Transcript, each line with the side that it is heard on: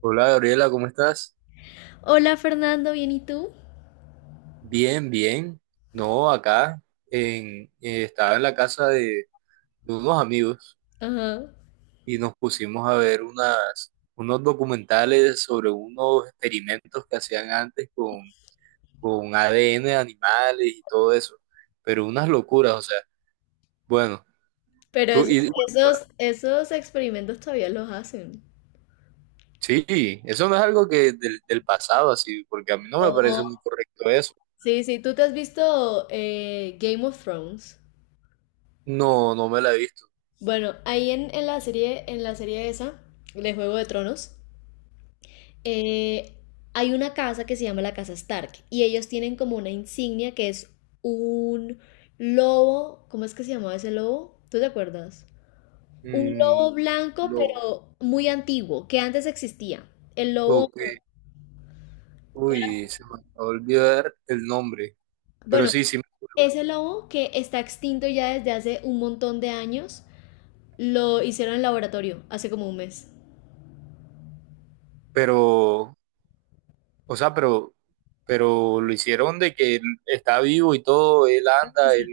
right: Hola Gabriela, ¿cómo estás?
left: Hola Fernando, ¿bien y tú?
right: Bien, bien. No, acá en, estaba en la casa de unos amigos
left: Ajá.
right: y nos pusimos a ver unos documentales sobre unos experimentos que hacían antes con ADN de animales y todo eso. Pero unas locuras, o sea, bueno,
left: Pero
right: tú
left: esos,
right: y
left: esos experimentos todavía los hacen.
right: sí, eso no es algo que del pasado así, porque a mí no me
left: Oh.
right: parece muy correcto eso.
left: Sí, sí, tú te has visto Game of Thrones.
right: No, no me la he visto.
left: Bueno, ahí en la serie esa, de Juego de Tronos, eh, hay una casa que se llama la Casa Stark y ellos tienen como una insignia que es un lobo. ¿Cómo es que se llamaba ese lobo? ¿Tú te acuerdas? Un
right: Mm,
left: lobo blanco,
right: lo,
left: pero muy antiguo, que antes existía. El lobo,
right: ok. Uy, se me acabó de olvidar el nombre. Pero
left: bueno,
right: sí, sí, me acuerdo.
left: ese lobo que está extinto ya desde hace un montón de años, lo hicieron en laboratorio hace como un mes.
right: Pero, o sea, pero lo hicieron de que él está vivo y todo, él
left: Sí,
right: anda, él,
left: sí.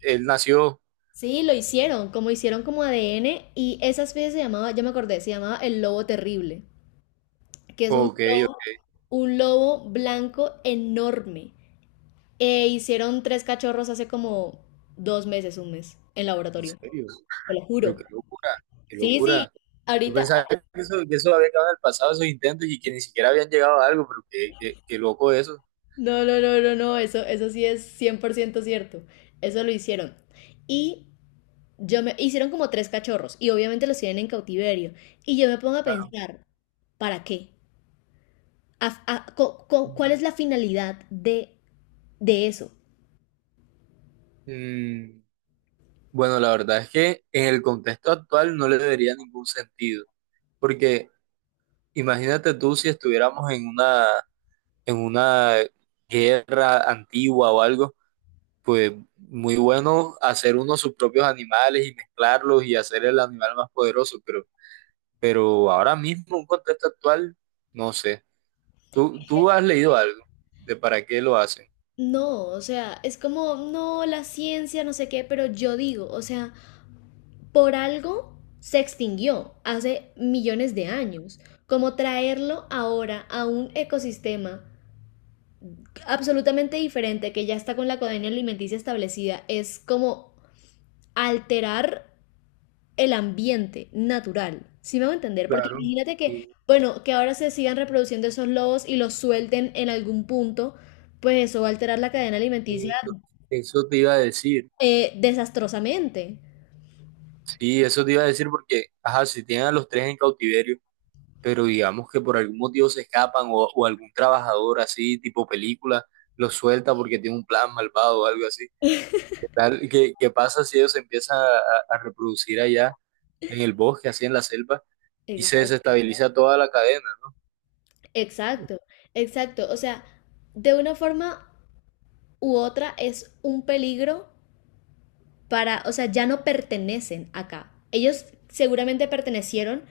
right: él nació.
left: Sí, lo hicieron como ADN, y esa especie se llamaba, ya me acordé, se llamaba el lobo terrible, que es
right: Ok, ok,
left: un lobo blanco enorme. E hicieron tres cachorros hace como dos meses, un mes, en
right: en
left: laboratorio,
right: serio.
left: te lo
right: Pero
left: juro.
right: qué locura, qué
left: Sí, sí,
right: locura. Yo
left: ahorita.
right: pensaba que eso había quedado en el pasado, esos intentos, y que ni siquiera habían llegado a algo, pero qué, qué, qué loco eso.
left: No, no, no, no, no, eso sí es 100% cierto. Eso lo hicieron. Y yo me hicieron como tres cachorros y obviamente los tienen en cautiverio. Y yo me pongo a
right: Claro.
left: pensar, ¿para qué? ¿Cuál es la finalidad de eso?
right: Mm, bueno, la verdad es que en el contexto actual no le debería ningún sentido, porque imagínate tú si estuviéramos en una guerra antigua o algo, pues muy bueno hacer uno sus propios animales y mezclarlos y hacer el animal más poderoso, pero ahora mismo, un contexto actual, no sé. ¿Tú, tú has leído algo de para qué lo hacen?
left: No, o sea, es como, no, la ciencia, no sé qué, pero yo digo, o sea, por algo se extinguió hace millones de años. Como traerlo ahora a un ecosistema absolutamente diferente que ya está con la codenia alimenticia establecida, es como alterar el ambiente natural. ¿Sí me va a entender? Porque
right: Claro.
left: imagínate que,
right: Y,
left: bueno, que ahora se sigan reproduciendo esos lobos y los suelten en algún punto, pues eso va a alterar la cadena
right: y
left: alimenticia
right: esto- eso te iba a decir,
left: desastrosamente.
right: sí, eso te iba a decir porque, ajá, si tienen a los tres en cautiverio, pero digamos que por algún motivo se escapan o algún trabajador así, tipo película, los suelta porque tiene un plan malvado o algo así. ¿Qué tal? ¿Qué, qué pasa si ellos se empiezan a reproducir allá en el bosque, así en la selva, y se
left: Exacto.
right: desestabiliza toda la cadena, ¿no?
left: Exacto, exacto. O sea, de una forma u otra es un peligro para, o sea, ya no pertenecen acá. Ellos seguramente pertenecieron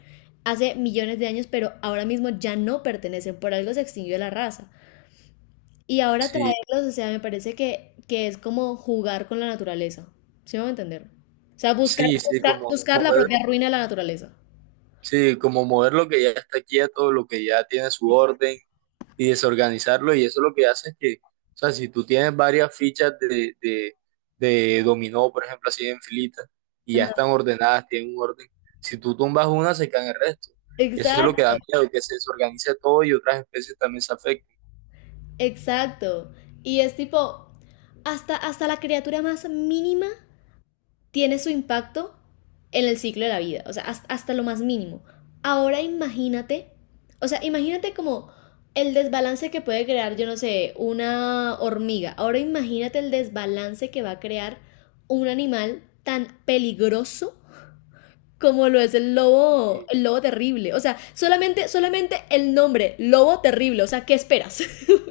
left: hace millones de años, pero ahora mismo ya no pertenecen, por algo se extinguió la raza. Y ahora
right: Sí,
left: traerlos, o sea, me parece que es como jugar con la naturaleza. ¿Sí me va a entender? O sea, buscar,
right: sí,
left: buscar, buscar la propia ruina de la naturaleza.
right: sí, como mover lo que ya está quieto, lo que ya tiene su orden, y desorganizarlo. Y eso lo que hace es que, o sea, si tú tienes varias fichas de dominó, por ejemplo, así en filitas, y ya están
left: Ajá.
right: ordenadas, tienen un orden, si tú tumbas una, se caen el resto. Y eso es lo que
left: Exacto,
right: da miedo, que se desorganice todo y otras especies también se afecten.
left: exacto. Y es tipo, hasta, hasta la criatura más mínima tiene su impacto en el ciclo de la vida, o sea, hasta lo más mínimo. Ahora imagínate, o sea, imagínate como el desbalance que puede crear, yo no sé, una hormiga. Ahora imagínate el desbalance que va a crear un animal tan peligroso como lo es
right: Y,
left: el lobo terrible. O sea, solamente, solamente el nombre, lobo terrible. O sea, ¿qué esperas?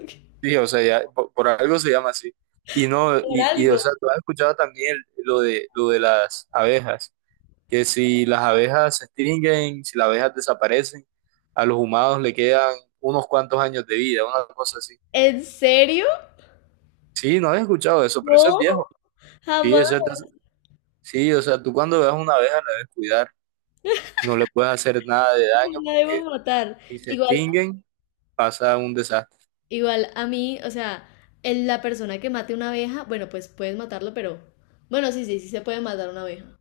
right: sí, o sea, ya, por algo se llama así. Y no,
left: Por
right: y o
left: algo.
right: sea, tú has escuchado también el- lo de las abejas. Que si las abejas se extinguen, si las abejas desaparecen, a los humanos le quedan unos cuantos años de vida, una cosa así.
left: ¿En serio?
right: Sí, no había escuchado eso, pero eso es
left: No,
right: viejo. Sí,
left: jamás.
right: eso es de hace- sí, o sea, tú cuando veas una abeja la debes cuidar, no le puedes hacer nada de daño
left: La debo
right: porque
left: matar.
right: si se
left: Igual,
right: extinguen pasa un desastre.
left: igual a mí, o sea, la persona que mate una abeja, bueno, pues puedes matarlo, pero... Bueno, sí, sí, sí se puede matar una abeja.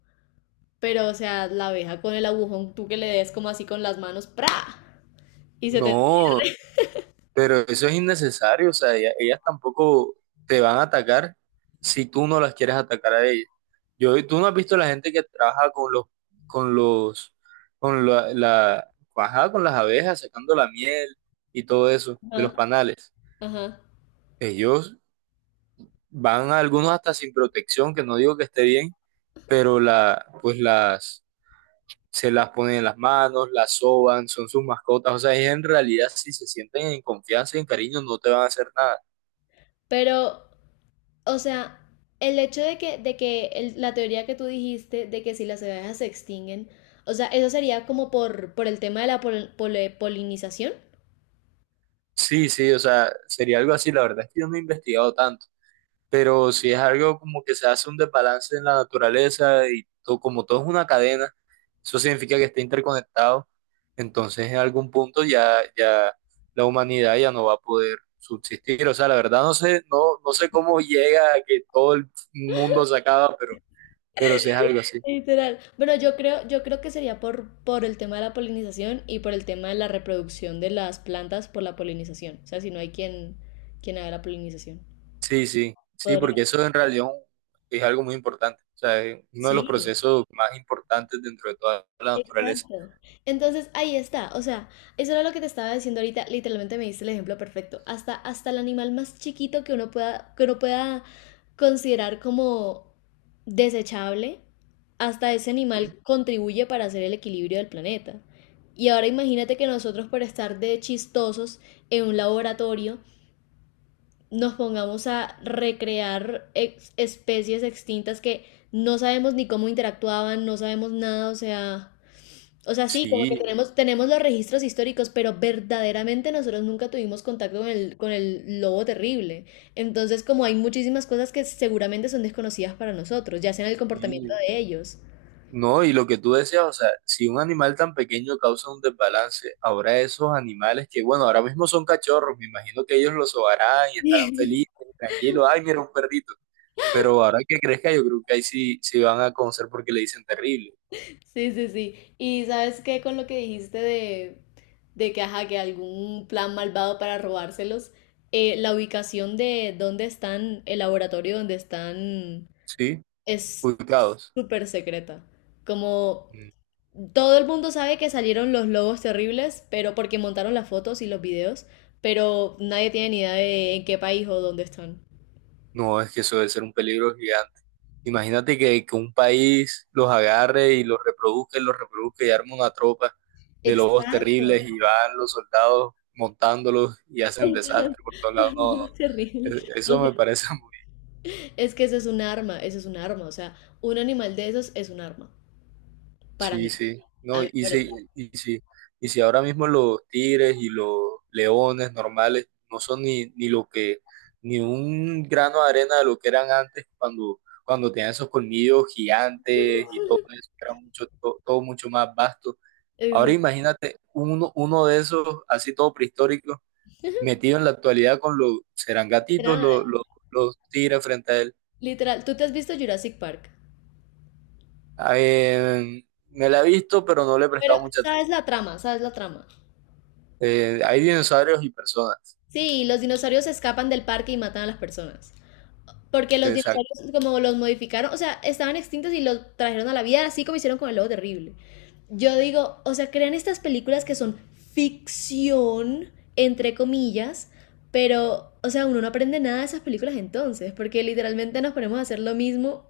left: Pero, o sea, la abeja con el agujón, tú que le des como así con las manos, ¡pra! Y se te...
right: No, pero eso es innecesario, o sea, ella- ellas, tampoco te van a atacar si tú no las quieres atacar a ellas. Yo, tú no has visto la gente que trabaja con los, con la, la, ajá, con las abejas, sacando la miel y todo eso de los
left: Ajá,
right: panales.
left: ajá.
right: Ellos van algunos hasta sin protección, que no digo que esté bien, pero la, pues las, se las ponen en las manos, las soban, son sus mascotas. O sea, ellos en realidad si se sienten en confianza y en cariño no te van a hacer nada.
left: Pero, o sea, el hecho de que la teoría que tú dijiste de que si las abejas se extinguen, o sea, eso sería como por el tema de la polinización.
right: Sí, sí, o sea, sería algo así. La verdad es que yo no he investigado tanto. Pero si es algo como que se hace un desbalance en la naturaleza y to- como todo es una cadena, eso significa que está interconectado, entonces en algún punto ya, ya la humanidad ya no va a poder subsistir. O sea, la verdad no sé, no, no sé cómo llega a que todo el mundo se acaba, pero sí es algo así.
left: Literal. Bueno, yo creo que sería por el tema de la polinización y por el tema de la reproducción de las plantas por la polinización. O sea, si no hay quien, quien haga la polinización.
right: Sí, sí, sí,
left: Podría.
right: porque eso en realidad un- es algo muy importante. O sea, es uno de los
left: Sí.
right: procesos más importantes dentro de toda la naturaleza.
left: Exacto. Entonces ahí está, o sea, eso era lo que te estaba diciendo ahorita, literalmente me diste el ejemplo perfecto. Hasta, hasta el animal más chiquito que uno pueda considerar como desechable, hasta ese animal contribuye para hacer el equilibrio del planeta. Y ahora imagínate que nosotros por estar de chistosos en un laboratorio nos pongamos a recrear especies extintas que no sabemos ni cómo interactuaban, no sabemos nada, o sea... O sea, sí, como que
right: Sí,
left: tenemos, tenemos los registros históricos, pero verdaderamente nosotros nunca tuvimos contacto con el lobo terrible. Entonces, como hay muchísimas cosas que seguramente son desconocidas para nosotros, ya sea en el comportamiento
right: sí.
left: de ellos.
right: No, y lo que tú decías, o sea, si un animal tan pequeño causa un desbalance, ahora esos animales que, bueno, ahora mismo son cachorros, me imagino que ellos los sobarán y estarán felices, tranquilos, ay, mira un perrito, pero ahora que crezca yo creo que ahí sí, sí van a conocer porque le dicen terrible,
left: Sí, sí, sí. Y sabes qué, con lo que dijiste de que, ajá, que algún plan malvado para robárselos, la ubicación de dónde están, el laboratorio donde están,
right: ¿sí?
left: es
right: Ubicados.
left: súper secreta. Como todo el mundo sabe que salieron los lobos terribles, pero porque montaron las fotos y los videos, pero nadie tiene ni idea de en qué país o dónde están.
right: No, es que eso debe ser un peligro gigante. Imagínate que un país los agarre y los reproduzca y los reproduzca y arma una tropa de lobos
left: Exacto.
right: terribles y van los soldados montándolos y hacen desastre por todos lados. No,
left: No,
right: no,
left: es
right: no.
left: terrible.
right: E-
left: O
right: eso
left: sea,
right: me parece
left: es que ese es un arma, ese es un arma. O sea, un animal de esos es un arma. Para mí.
right: Sí, sí,
left: A mí
right: no,
left: me
right: y
left: parece.
right: si, y si, y si ahora mismo los tigres y los leones normales no son ni, ni lo que, ni un grano de arena de lo que eran antes cuando, cuando tenían esos colmillos gigantes y todo eso, que era mucho, to- todo mucho más vasto.
left: Eso,
right: Ahora
left: es
right: imagínate uno, uno de esos, así todo prehistórico, metido en la actualidad con los, serán gatitos
left: literal,
right: los tigres frente a él.
left: literal. Tú te has visto Jurassic Park.
right: Ah, me la he visto, pero no le he
left: Pero
right: prestado mucha
left: sabes
right: atención.
left: la trama, sabes la trama.
right: Hay dinosaurios y personas.
left: Sí, los dinosaurios escapan del parque y matan a las personas. Porque los
right: Exacto.
left: dinosaurios, como los modificaron, o sea, estaban extintos y los trajeron a la vida, así como hicieron con el lobo terrible. Yo digo, o sea, crean estas películas que son ficción, entre comillas, pero, o sea, uno no aprende nada de esas películas entonces, porque literalmente nos ponemos a hacer lo mismo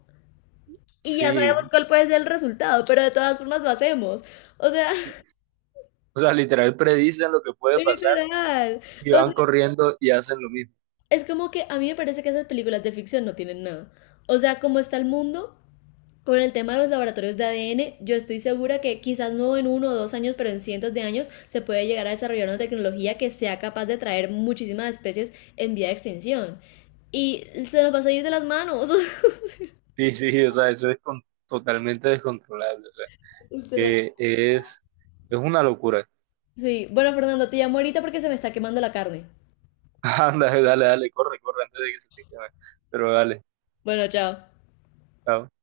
left: y ya sabemos
right: Sí.
left: cuál puede ser el resultado, pero de todas formas lo hacemos. O sea,
right: O sea, literal predicen lo que puede pasar
left: literal.
right: y
left: O
right: van
left: sea,
right: corriendo y hacen lo mismo.
left: es como que a mí me parece que esas películas de ficción no tienen nada. O sea, como está el mundo, con el tema de los laboratorios de ADN, yo estoy segura que quizás no en uno o dos años, pero en cientos de años se puede llegar a desarrollar una tecnología que sea capaz de traer muchísimas especies en vía de extinción. Y se nos va a salir de las manos.
right: Sí, sí, o sea, eso es con- totalmente descontrolable. O sea,
left: Literal.
right: eh, es, es una locura.
left: Sí, bueno, Fernando, te llamo ahorita porque se me está quemando la carne.
right: Anda, dale, dale, corre, corre antes de que se te queme. Pero dale,
left: Bueno, chao.
right: chao.